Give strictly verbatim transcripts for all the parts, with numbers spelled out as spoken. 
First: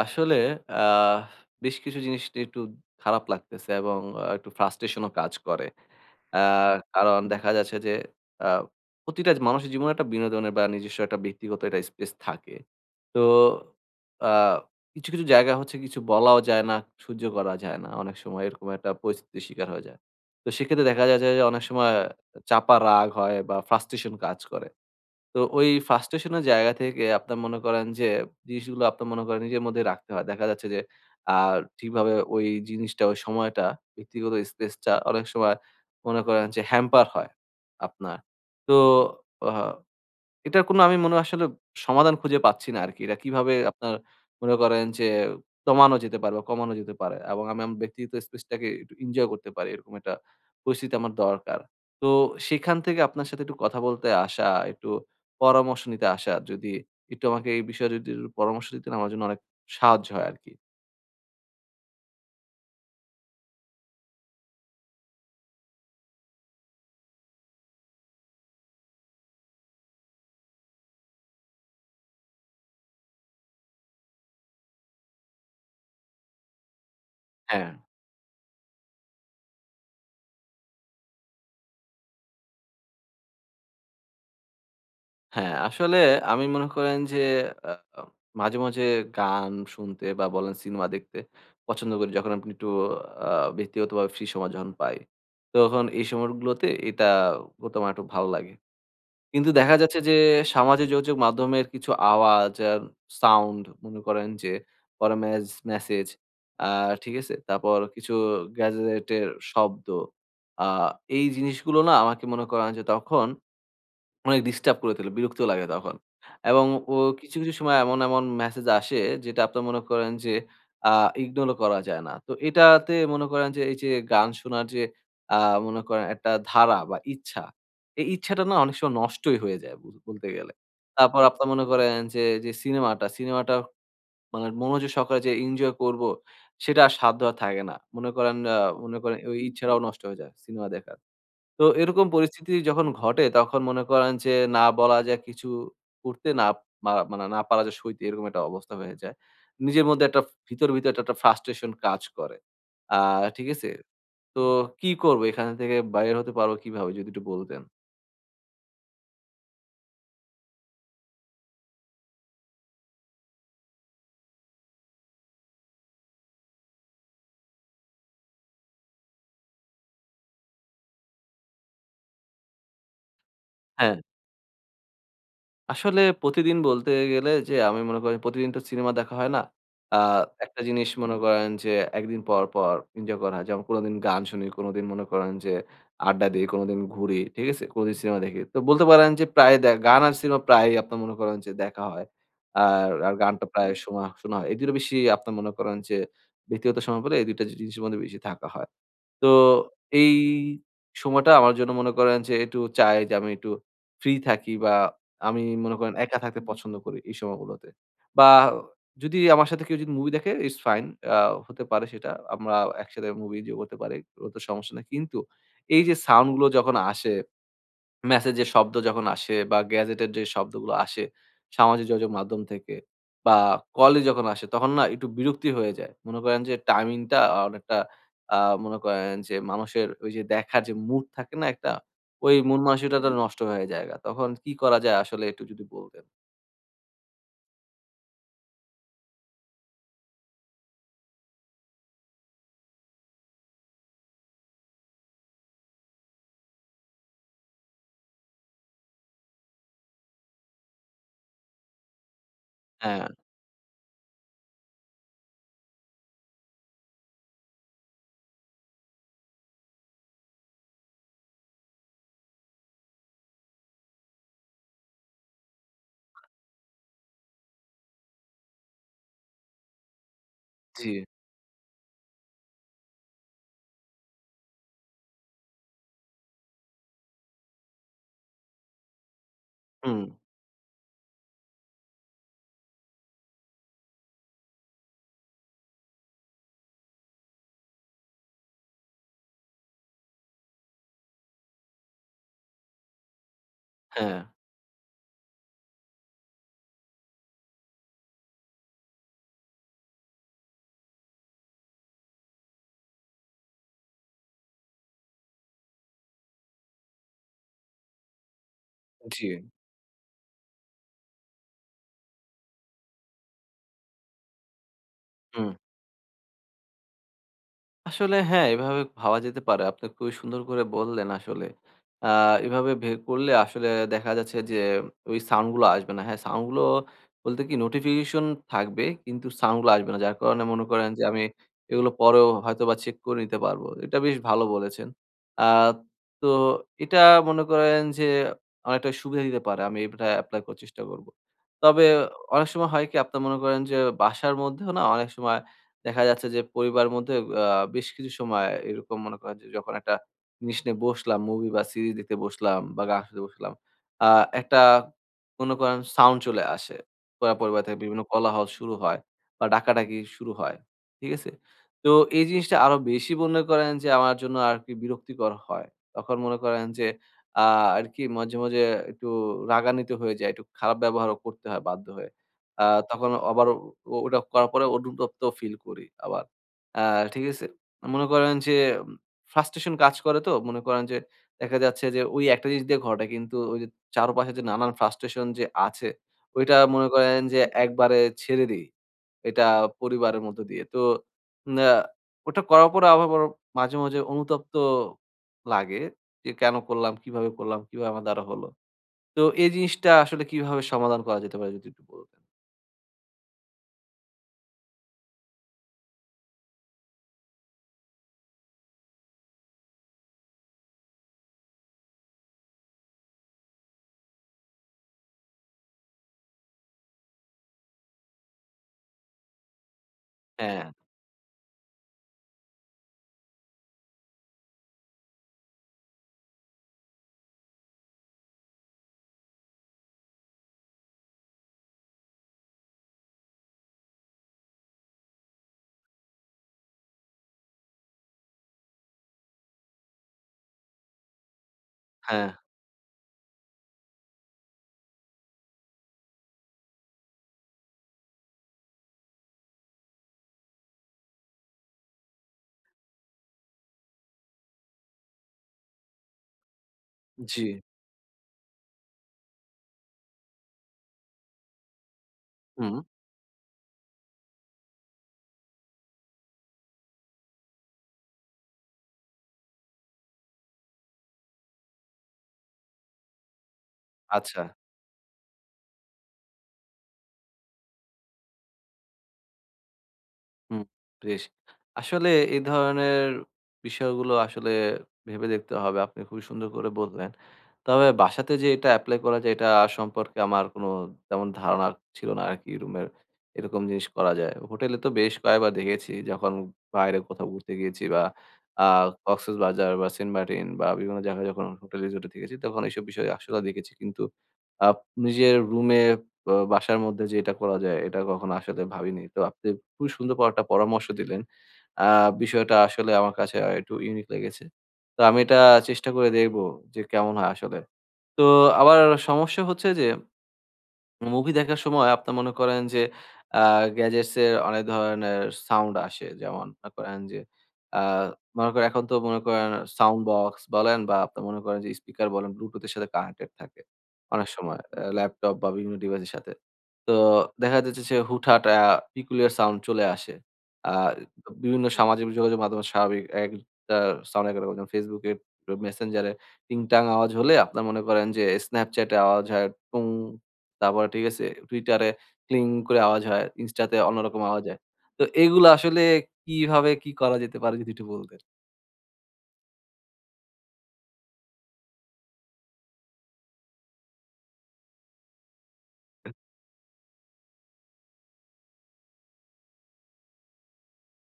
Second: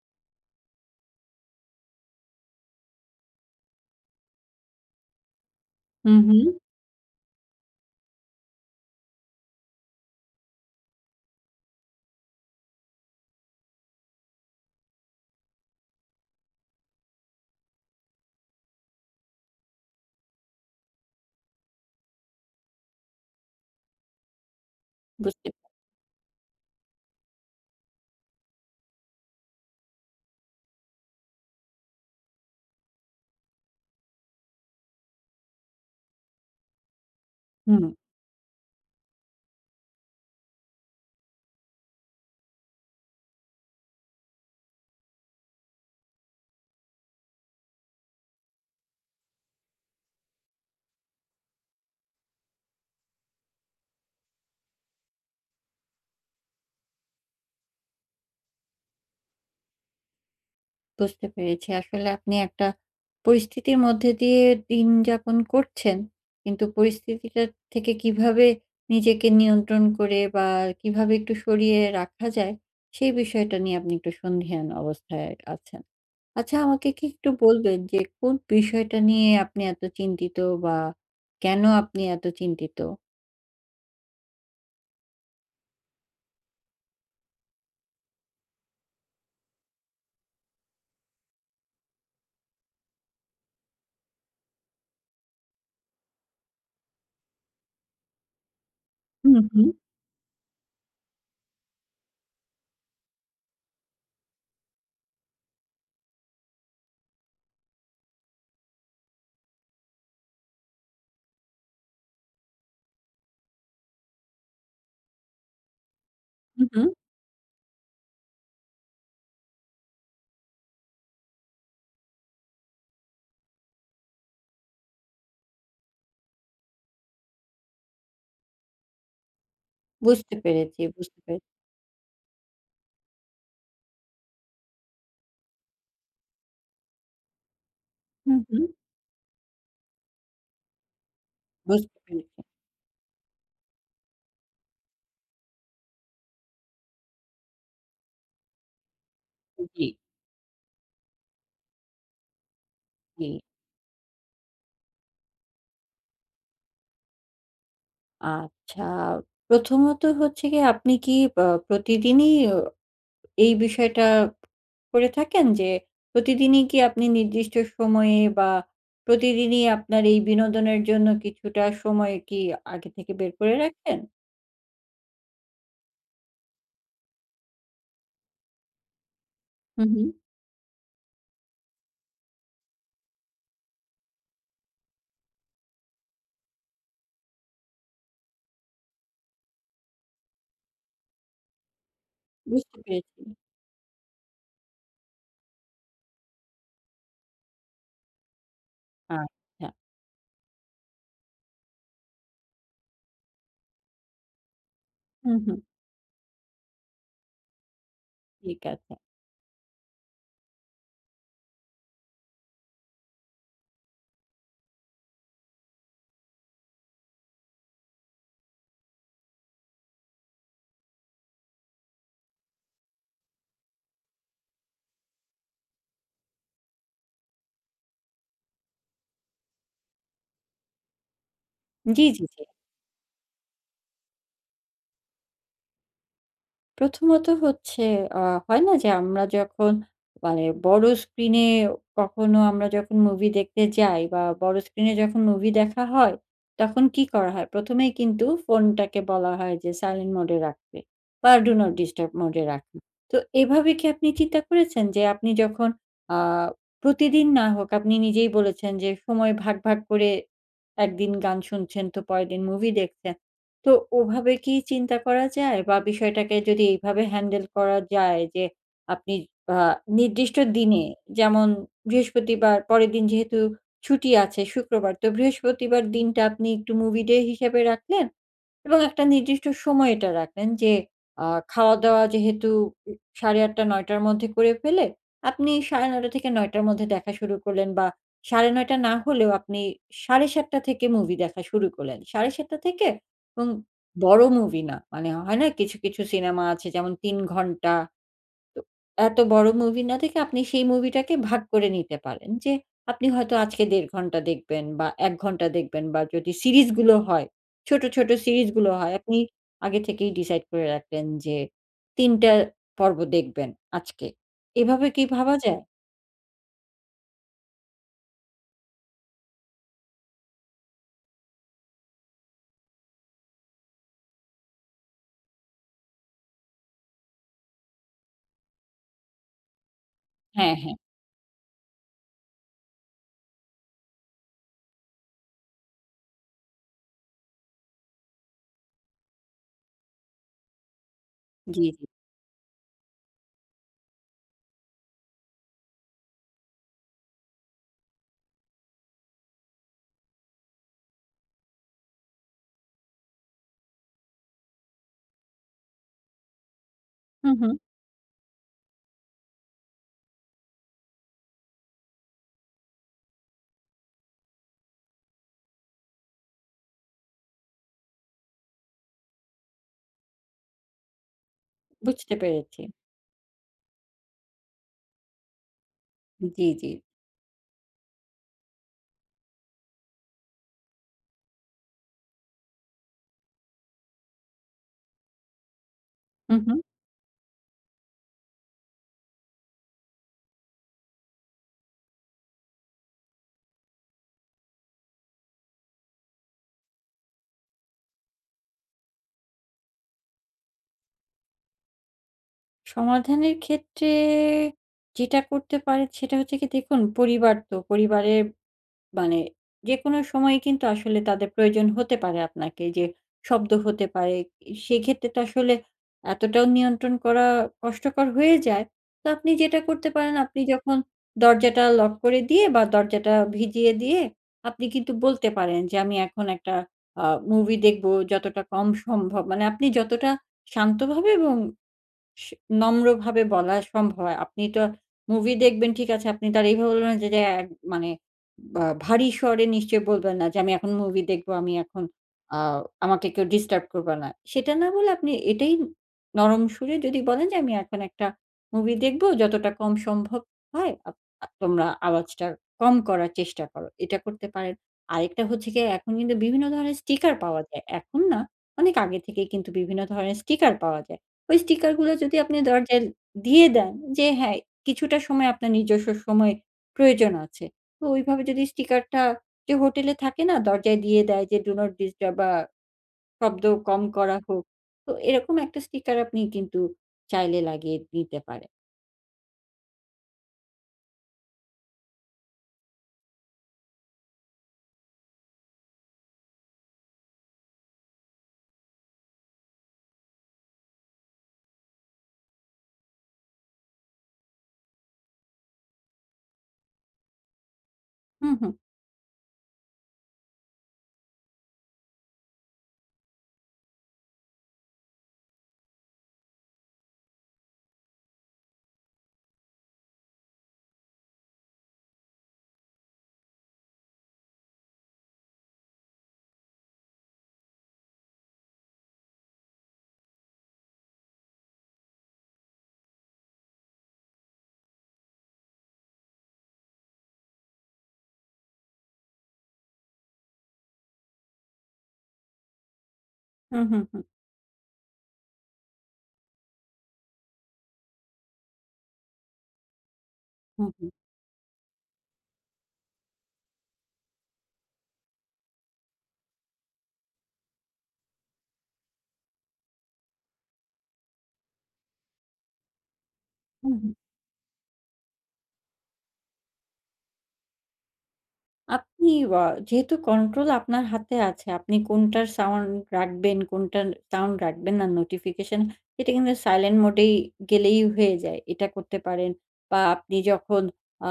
আসলে আহ বেশ কিছু জিনিস নিয়ে একটু খারাপ লাগতেছে এবং আ একটু ফ্রাস্ট্রেশনও কাজ করে। হুম, আ হুম। কারণ দেখা যাচ্ছে যে আ প্রতিটা মানুষের জীবনে একটা বিনোদনের বা নিজস্ব একটা ব্যক্তিগত একটা স্পেস থাকে। তো আ কিছু, কিছু জায়গা হচ্ছে কিছু বলাও যায় না, সহ্য করা যায় না। অনেক সময় এরকম একটা পরিস্থিতির শিকার হয়ে যায়। তো সেক্ষেত্রে দেখা যায় যে অনেক সময় চাপা রাগ হয় বা ফ্রাস্ট্রেশন কাজ করে। তো বুঝতে ওই frustration এর জায়গা থেকে আপনার মনে করেন যে, জিনিসগুলো আপনার মনে করেন নিজের মধ্যে রাখতে হয়। দেখা যাচ্ছে যে, আ ঠিকভাবে ওই জিনিসটা, ওই সময়টা, ব্যক্তিগত স্পেসটা অনেক সময় মনে করেন যে, হ্যাম্পার হয় হুম, আপনার। তো আ এটার কোনো আমি মনে আসলে সমাধান খুঁজে পাচ্ছি না আরকি। এটা কিভাবে আপনার মনে করেন যে দমানো যেতে পারে বা কমানো যেতে পারে এবং আমি আমার ব্যক্তিগত স্পেসটাকে একটু এনজয় করতে পারি। এরকম একটা পরিস্থিতি আমার দরকার। তো সেখান থেকে আপনার সাথে একটু কথা বলতে আসা, একটু পরামর্শ নিতে আসা, যদি একটু আমাকে এই বিষয়ে যদি একটু পরামর্শ দিতেন আমার জন্য অনেক সাহায্য হয় আরকি। বুঝতে পেরেছি। আসলে আপনি একটা পরিস্থিতির মধ্যে দিয়ে দিন যাপন করছেন। কিন্তু পরিস্থিতিটা থেকে কিভাবে নিজেকে নিয়ন্ত্রণ করে বা কিভাবে একটু সরিয়ে রাখা যায়, সেই বিষয়টা নিয়ে আপনি একটু সন্দিহান অবস্থায় আছেন। আচ্ছা আমাকে কি একটু হ্যাঁ। বলবেন যে কোন বিষয়টা নিয়ে আপনি এত চিন্তিত বা কেন আপনি এত চিন্তিত? হ্যাঁ, আসলে আমি মনে করেন যে আ মাঝে, মাঝে গান শুনতে বা বলেন সিনেমা দেখতে পছন্দ করি। যখন আপনি একটু আ ব্যক্তিগতভাবে ফ্রি সময় যখন পাই। তখন এই সময়গুলোতে এটা করতে আমার একটু ভালো লাগে। হুম, কিন্তু হুম, দেখা যাচ্ছে যে সামাজিক যোগাযোগ মাধ্যমের কিছু আওয়াজ আর সাউন্ড মনে করেন যে পরে মেজ মেসেজ আ ঠিক আছে? তারপর কিছু গ্যাজেটের শব্দ আ এই জিনিসগুলো না আমাকে মনে করেন যে তখন অনেক ডিস্টার্ব করে তোলে, বিরক্ত লাগে তখন। এবং হুম, হুম। ও কিছু, কিছু সময় এমন, এমন মেসেজ আসে যেটা আপনার মনে করেন যে আ ইগনোর ও করা যায় না। তো এটাতে মনে করেন যে এই যে গান শোনার যে আ মনে করেন একটা ধারা বা ইচ্ছা, এই ইচ্ছাটা না অনেক সময় নষ্টই হয়ে যায় বল বলতে বুঝতে গেলে। পেরেছি, বুঝতে তারপর আপনার পেরেছি। মনে করেন যে, যে সিনেমাটা, সিনেমাটা মানে মনোযোগ সহকারে যে এনজয় করব, সেটা আর সাধ্য আর থাকে না। মনে করেন হুম, আ হুম। মনে করেন ওই ইচ্ছাটাও নষ্ট হয়ে যায় সিনেমা দেখার। তো বুঝতে এরকম পেরেছি। পরিস্থিতি যখন ঘটে তখন মনে করেন যে না বলা যায় কিছু করতে না মা মানে না পারা যায় সইতে এরকম একটা অবস্থা হয়ে যায়। জি, নিজের মধ্যে একটা ভিতর, ভিতর একটা, একটা frustration কাজ করে। আ জি। ঠিক আছে? তো কি করব এখান থেকে বাইর হতে পারবো কিভাবে যদি একটু বলতেন? আচ্ছা। প্রথমত হচ্ছে গিয়ে আপনি কি আ প্রতিদিনই অ এই বিষয়টা করে থাকেন যে, প্রতিদিনই কি আপনি নির্দিষ্ট সময়ে বা প্রতিদিনই আপনার এই বিনোদনের জন্য কিছুটা সময় কি আগে থেকে বের করে রাখেন? আসলে প্রতিদিন বলতে গেলে যে আমি মনে করি প্রতিদিন তো সিনেমা দেখা হয় না। হুম, আ হুম। একটা জিনিস মনে করেন যে একদিন পর, পর এনজয় করা হয়। যেমন কোনোদিন গান শুনি, কোনোদিন মনে করেন যে আড্ডা দেই, কোনোদিন ঘুরি। ঠিক আছে? কোনোদিন সিনেমা দেখি। তো বলতে পারেন যে প্রায় দে গান আর সিনেমা প্রায়ই আপনার মনে করেন যে দেখা হয়। বুঝতে আর, আর পেরেছি। গানটা প্রায় হুম। শোনা শোনা হয়। এই দুই টা বেশি আপনার মনে করেন যে ব্যক্তিগত সময় পেলে এই দুই টা জিনিসের মধ্যে বেশি থাকা হয়। তো আচ্ছা। এই সময়টা আমার জন্য মনে করেন যে একটু চাই যে আমি একটু ফ্রি থাকি বা হুম, আমি হুম। মনে করেন একা থাকতে পছন্দ করি এই সময়গুলোতে। বা ঠিক আছে। যদি আমার সাথে কেউ যদি মুভি দেখে ইটস ফাইন আ হতে পারে সেটা। আমরা একসাথে মুভি এনজয় করতে পারি। ওতে সমস্যা নাই। কিন্তু এই যে সাউন্ড গুলো যখন আসে মেসেজের শব্দ যখন আসে বা গ্যাজেটের যে শব্দগুলো আসে সামাজিক যোগাযোগ মাধ্যম থেকে বা কলে যখন আসে তখন না একটু বিরক্তি হয়ে যায়। মনে করেন যে টাইমিংটা অনেকটা আ মনে করেন যে মানুষের ওই যে দেখার যে মুড থাকে না একটা? জি, জি, ওই জি। মন মানসিকতাটা নষ্ট হয়ে জায়গা। তখন কি করা যায় আসলে একটু যদি বলতেন? প্রথমত হচ্ছে আ হয় না যে আমরা যখন মানে বড় স্ক্রিনে কখনো আমরা যখন মুভি দেখতে যাই বা বড় স্ক্রিনে যখন মুভি দেখা হয়, তখন কি করা হয়? প্রথমেই কিন্তু ফোনটাকে বলা হয় যে সাইলেন্ট মোড এ রাখতে বা ডু নট ডিস্টার্ব মোড এ রাখতে। হ্যাঁ, তো এভাবে কি আপনি চিন্তা করেছেন যে আপনি যখন আ প্রতিদিন না হোক আপনি নিজেই বলেছেন যে সময় ভাগ, ভাগ করে একদিন গান শুনছেন তো পরেরদিন মুভি দেখছেন। তো ওভাবে কি চিন্তা করা যায়? বা বিষয়টাকে যদি এইভাবে হ্যান্ডেল করা যায় যে, আপনি আ নির্দিষ্ট দিনে জি। যেমন বৃহস্পতিবার, পরের দিন যেহেতু ছুটি আছে শুক্রবার, তো বৃহস্পতিবার দিনটা আপনি একটু মুভি ডে হিসেবে রাখলেন। এবং একটা নির্দিষ্ট সময় হুম, এটা রাখলেন যে আ খাওয়া-দাওয়া যেহেতু উ সাড়ে আটটা-নয়টা র মধ্যে করে ফেলে, আপনি সাড়ে নয়টা-নয়টা র মধ্যে দেখা শুরু করলেন বা সাড়ে নয়টা না হলেও আপনি সাড়ে সাতটা থেকে মুভি দেখা শুরু করলেন। সাড়ে সাতটা থেকে এবং হ্যাঁ, বড় মুভি না। মানে হয় না কিছু, কিছু সিনেমা আছে যেমন তিন ঘন্টা তো এত বড় মুভি না দেখে আপনি সেই মুভিটাকে ভাগ করে নিতে পারেন যে আপনি হয়তো আজকে দেড় ঘন্টা দেখবেন বা এক ঘন্টা দেখবেন বা যদি সিরিজগুলো হয়, ছোট, ছোট সিরিজগুলো হয় আপনি জি, আগে থেকেই ডিসাইড করে রাখলেন যে তিন টা পর্ব দেখবেন আজকে। এভাবে কি ভাবা হুম। যায়? আসলে হ্যাঁ, এভাবে ভাবা যেতে পারে। আপনি খুবই সুন্দর করে বললেন আসলে। আ এভাবে ভে করলে আসলে দেখা যাচ্ছে যে ওই সাউন্ড গুলো আসবে না। হ্যাঁ, সাউন্ড গুলো বলতে কি নোটিফিকেশন থাকবে কিন্তু সাউন্ড গুলো আসবে না। যার কারণে হ্যাঁ, মনে হ্যাঁ। করেন যে আমি এগুলো পরেও হয়তোবা চেক করে নিতে পারবো। এটা বেশ ভালো বলেছেন। আ তো এটা মনে করেন যে অনেকটা সুবিধা দিতে পারে। আমি এটা এপ্লাই করার চেষ্টা করব। জি, জি। তবে অনেক সময় হয় কি আপনার মনে করেন যে বাসার মধ্যেও না অনেক সময় দেখা যাচ্ছে যে পরিবারের মধ্যে আ বেশ কিছু সময় এরকম মনে করেন যে যখন একটা জিনিস নিয়ে বসলাম, মুভি বা সিরিজ দেখতে বসলাম বা গান শুনতে বসলাম। আ একটা মনে করেন সাউন্ড চলে আসে। হুম, পুরা হুম। পরিবার থেকে বিভিন্ন কোলাহল শুরু হয় বা ডাকাডাকি শুরু হয়। ঠিক আছে? তো এই জিনিসটা আরো বেশি মনে করেন যে আমার জন্য আরকি বিরক্তিকর হয়। তখন মনে করেন যে আ আরকি মাঝে, মাঝে একটু রাগান্বিত হয়ে যাই। একটু খারাপ ব্যবহারও করতে হয় বাধ্য হয়ে। বুঝতে পেরেছি। আ তখন আবার ও ওটা করার পরে অনুতপ্ত ফিল করি আবার। জি, জি। আ ঠিক আছে? মনে করেন যে ফ্রাস্ট্রেশন কাজ করে তো মনে করেন যে দেখা যাচ্ছে যে ওই একটা জিনিস দিয়ে ঘটে কিন্তু ওই যে চারপাশে যে নানান ফ্রাস্ট্রেশন যে আছে হুম, ওইটা হুম। মনে করেন যে একবারে ছেড়ে দেই। এটা পরিবারের মধ্য দিয়ে। তো না ওটা করার পরে আবার বড় মাঝে, মাঝে অনুতপ্ত লাগে যে কেন করলাম? কিভাবে করলাম? কিভাবে আমার দ্বারা হলো? তো এই জিনিসটা আসলে কিভাবে সমাধান করা যেতে পারে যদি একটু বলতেন? সমাধানের ক্ষেত্রে যেটা করতে পারেন সেটা হচ্ছে কি দেখুন পরিবার তো পরিবারের মানে যেকোনো সময়ে কিন্তু আসলে তাদের প্রয়োজন হতে পারে আপনাকে। যে শব্দ হতে পারে। সেক্ষেত্রে তো আসলে এতটাও নিয়ন্ত্রণ করা কষ্টকর হয়ে যায়। তো আপনি যেটা করতে পারেন আপনি হ্যাঁ। যখন দরজাটা লক করে দিয়ে বা দরজাটা ভিজিয়ে দিয়ে আপনি কিন্তু বলতে পারেন যে, "আমি এখন একটা আ মুভি দেখব যতটা কম সম্ভব।" মানে আপনি যতটা শান্তভাবে এবং স নম্রভাবে বলা সম্ভব হয়। আপনি তো মুভি দেখবেন ঠিক আছে, আপনি তার এইভাবে বলবেন যে, যে এক মানে বা ভারী স্বরে নিশ্চয়ই বলবেন না যে, "আমি এখন মুভি দেখব, আমি এখন হ্যাঁ, আ আমাকে কেউ ডিস্টার্ব করবা না।" সেটা না বলে আপনি এটাই নরম সুরে যদি বলেন যে, "আমি এখন একটা মুভি দেখব, যতটা কম সম্ভব হয় আপ আ তোমরা আওয়াজটা কম করার চেষ্টা করো।" এটা করতে পারেন। আরেকটা হচ্ছে গিয়ে এখন কিন্তু বিভিন্ন ধরনের স্টিকার পাওয়া জি। যায়। এখন না, অনেক আগে থেকেই কিন্তু বিভিন্ন ধরনের স্টিকার পাওয়া যায়। ওই স্টিকার গুলো যদি আপনি হুম, দরজায় দিয়ে দেন যে হ্যাঁ, কিছুটা সময় আপনার নিজস্ব সময় প্রয়োজন আছে। তো ওইভাবে যদি স্টিকারটা যে হোটেলে থাকে না দরজায় দিয়ে দেয় যে ডু নট ডিস্টার্ব বা শব্দ কম করা আচ্ছা। হোক। তো এরকম একটা স্টিকার আপনি কিন্তু চাইলে লাগিয়ে দিতে পারেন। হুম, বেশ। আসলে এই ধরনের বিষয়গুলো আসলে ভেবে দেখতে হবে। আপনি খুবই সুন্দর করে বললেন। তবে বাসাতে যে এটা এপ্লাই করা যায়, এটা সম্পর্কে আমার কোনো তেমন ধারণা ছিল না আরকি রুমের এরকম জিনিস করা যায়। হোটেলে তো বেশ কয়েকবার দেখেছি যখন বাইরে কোথাও ঘুরতে গিয়েছি বা হুম, হুম, আ কক্সবাজার বা সেন্ট মার্টিন বা বিভিন্ন জায়গায় যখন হোটেল রিসোর্টে থেকেছি তখন এইসব বিষয়ে আসলে দেখেছি। কিন্তু আপ নিজের রুমে ব বাসার মধ্যে যে এটা করা যায় এটা কখনো আসলে ভাবিনি। তো আপনি খুবই সুন্দর পর একটা পরামর্শ দিলেন। আ বিষয়টা আসলে আমার কাছে আ একটু ইউনিক লেগেছে। তো আমি এটা চেষ্টা করে দেখব যে কেমন হয় আসলে। তো আবার সমস্যা হচ্ছে যে মুভি দেখার সময় আপনি মনে করেন যে আ গ্যাজেটস এর অনেক ধরনের সাউন্ড আসে। যেমন মনে করেন যে আ মনে করেন এখন তো মনে করেন সাউন্ড বক্স বলেন বা আপনি মনে করেন যে স্পিকার বলেন ব্লুটুথ এর সাথে কানেক্টেড থাকে। হুম, হুম, হুম, অনেক সময় আ ল্যাপটপ বা বিভিন্ন ডিভাইসের সাথে। তো দেখা যাচ্ছে যে হুটহাট আ peculiar সাউন্ড চলে আসে। হুম, আ হুম, বিভিন্ন সামাজিক যোগাযোগ মাধ্যমে স্বাভাবিক একটা সাউন্ড একরকম যেমন Facebook এ, মেসেঞ্জারে টিংটাং আওয়াজ হলে আপনার মনে করেন যে Snapchat এ আওয়াজ হয় টুং তারপরে ঠিক আছে Twitter এ ক্লিং করে আওয়াজ হয়, Insta হুম, তে হুম। অন্যরকম আওয়াজ হয়। তো এগুলো আসলে কিভাবে কি করা যেতে পারে যদি একটু বলতেন? আপনি আ যেহেতু কন্ট্রোল আপনার হাতে আছে, আপনি কোনটার সাউন্ড রাখবেন, কোনটার সাউন্ড রাখবেন না, নোটিফিকেশন এটা কিন্তু সাইলেন্ট মোডেই গেলেই হয়ে যায়। এটা করতে পারেন বা আপনি যখন আ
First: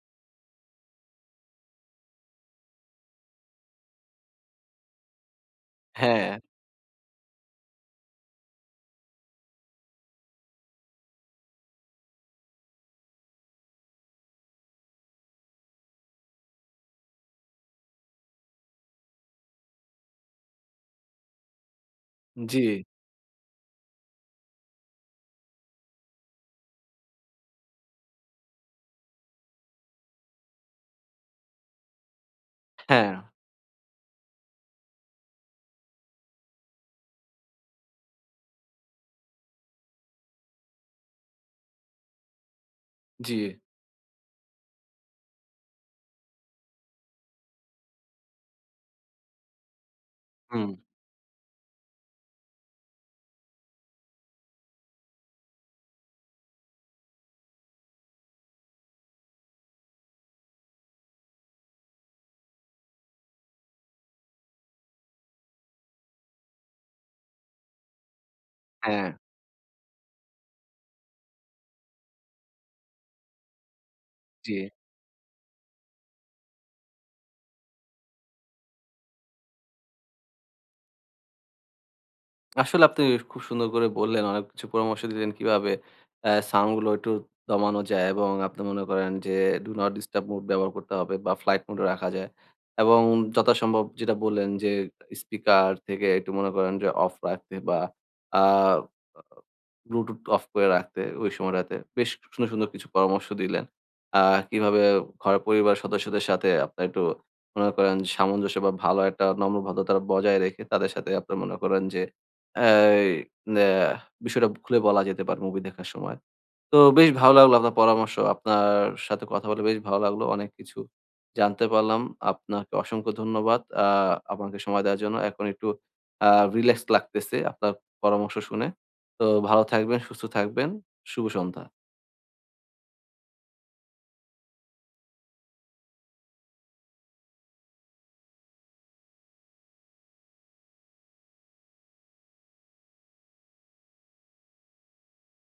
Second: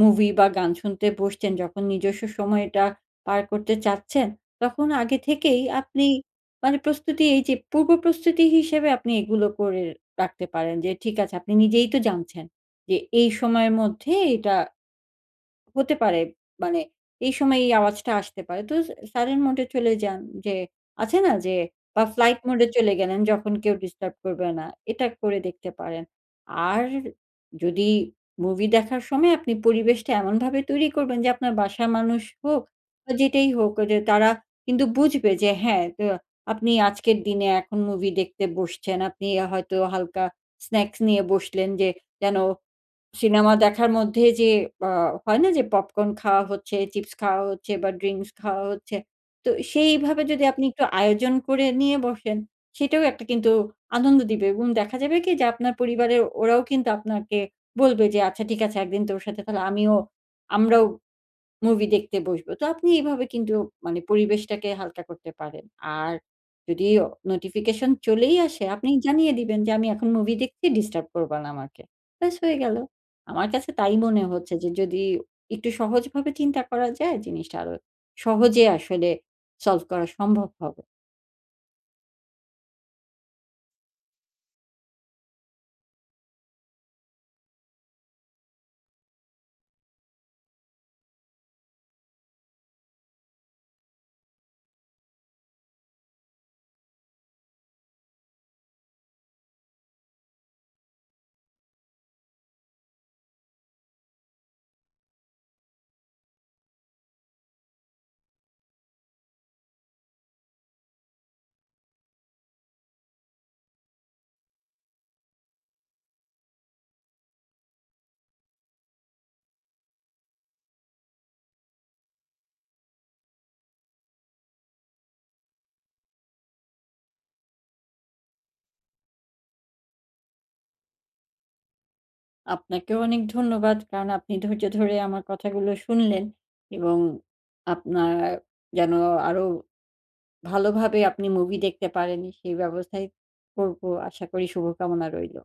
মুভি বা গান শুনতে বসছেন, যখন নিজস্ব সময়টা পার করতে চাচ্ছেন, তখন আগে থেকেই আপনি হ্যাঁ, মানে প্রস্তুতি এই যে পূর্ব প্রস্তুতি হিসেবে আপনি এগুলো করে রাখতে পারেন যে ঠিক আছে আপনি নিজেই তো জানছেন যে এই সময়ের মধ্যে এটা হতে পারে মানে এই সময় এই আওয়াজটা আসতে পারে। তো স সাইলেন্ট মোড এ চলে যান যে আছে না যে বা ফ্লাইট জি, মোড এ চলে গেলেন যখন কেউ ডিস্টার্ব করবে না। এটা করে দেখতে পারেন। আর যদি মুভি দেখার সময় আপনি পরিবেশটা এমনভাবে তৈরি করবেন যে আপনার বাসার মানুষ হোক বা হ্যাঁ, যেটাই হোক যে তারা কিন্তু বুঝবে যে হ্যাঁ, তো আপনি আজকের দিনে এখন মুভি দেখতে বসছেন। আপনি হয়তো হালকা স্ন্যাকস নিয়ে বসলেন যে যেন জি, সিনেমা দেখার মধ্যে যে আ হয় না যে পপকর্ন খাওয়া হচ্ছে, চিপস খাওয়া হচ্ছে বা ড্রিংকস খাওয়া হচ্ছে। তো সেইভাবে যদি আপনি হুম, একটু আয়োজন করে নিয়ে বসেন, সেটাও একটা কিন্তু আনন্দ দিবে এবং দেখা যাবে কি যে আপনার পরিবারের ওরাও কিন্তু আপনাকে বলবে যে, "আচ্ছা ঠিক আছে একদিন তোর সাথে তাহলে আমিও আমরাও" মুভি দেখতে বসবো। তো আপনি এইভাবে কিন্তু মানে পরিবেশটাকে হালকা করতে পারেন। আর যদি নোটিফিকেশন চলেই আসে, আপনি হ্যাঁ, জানিয়ে দিবেন যে, "আমি এখন মুভি দেখছি, ডিস্টার্ব করবা না আমাকে।" ব্যাস হয়ে গেল। আমার কাছে তাই মনে হচ্ছে জি। যে, যদি একটু সহজভাবে চিন্তা করা যায়, জিনিসটা আরো সহজে আসলে সলভ করা সম্ভব হবে। আসলে আপনি খুব সুন্দর করে বললেন, অনেক কিছু পরামর্শ দিলেন কিভাবে অ্যা সাউন্ড গুলো একটু দমানো যায় এবং আপনি মনে করেন যে ডু নট ডিস্টার্ব মোড ব্যবহার করতে হবে বা ফ্লাইট মোড এ রাখা যায় এবং যথাসম্ভব যেটা বললেন যে স্পিকার থেকে একটু মনে করেন যে অফ রাখতে বা আ ব্লুটুথ অফ করে রাখতে ওই সময়টাতে। বেশ সুন্দর, সুন্দর কিছু পরামর্শ দিলেন। আ কিভাবে ঘরের পরিবার সদস্যদের সাথে আপনার একটু মনে করেন সামঞ্জস্য বা ভালো একটা নম্র ভদ্রতা বজায় রেখে তাদের সাথে আপনার মনে করেন যে এই ন্যা বিষয়টা খুলে বলা যেতে পারে মুভি দেখার সময়। তো বেশ ভালো লাগলো আপনার পরামর্শ। আপনার সাথে কথা বলে বেশ ভালো লাগলো। অনেক কিছু জানতে পারলাম। আপনাকে অসংখ্য ধন্যবাদ। আ আমাকে সময় দেওয়ার জন্য। এখন একটু আ রিল্যাক্স লাগতেছে আপনার পরামর্শ শুনে। তো ভালো থাকবেন, সুস্থ থাকবেন। শুভ সন্ধ্যা। আপনাকেও অনেক ধন্যবাদ। কারণ আপনি ধৈর্য ধরে আমার কথাগুলো শুনলেন এবং আপনার যেন আরো ভালোভাবে আপনি মুভি দেখতে পারেন সেই ব্যবস্থাই করব। আশা করি শুভকামনা রইল।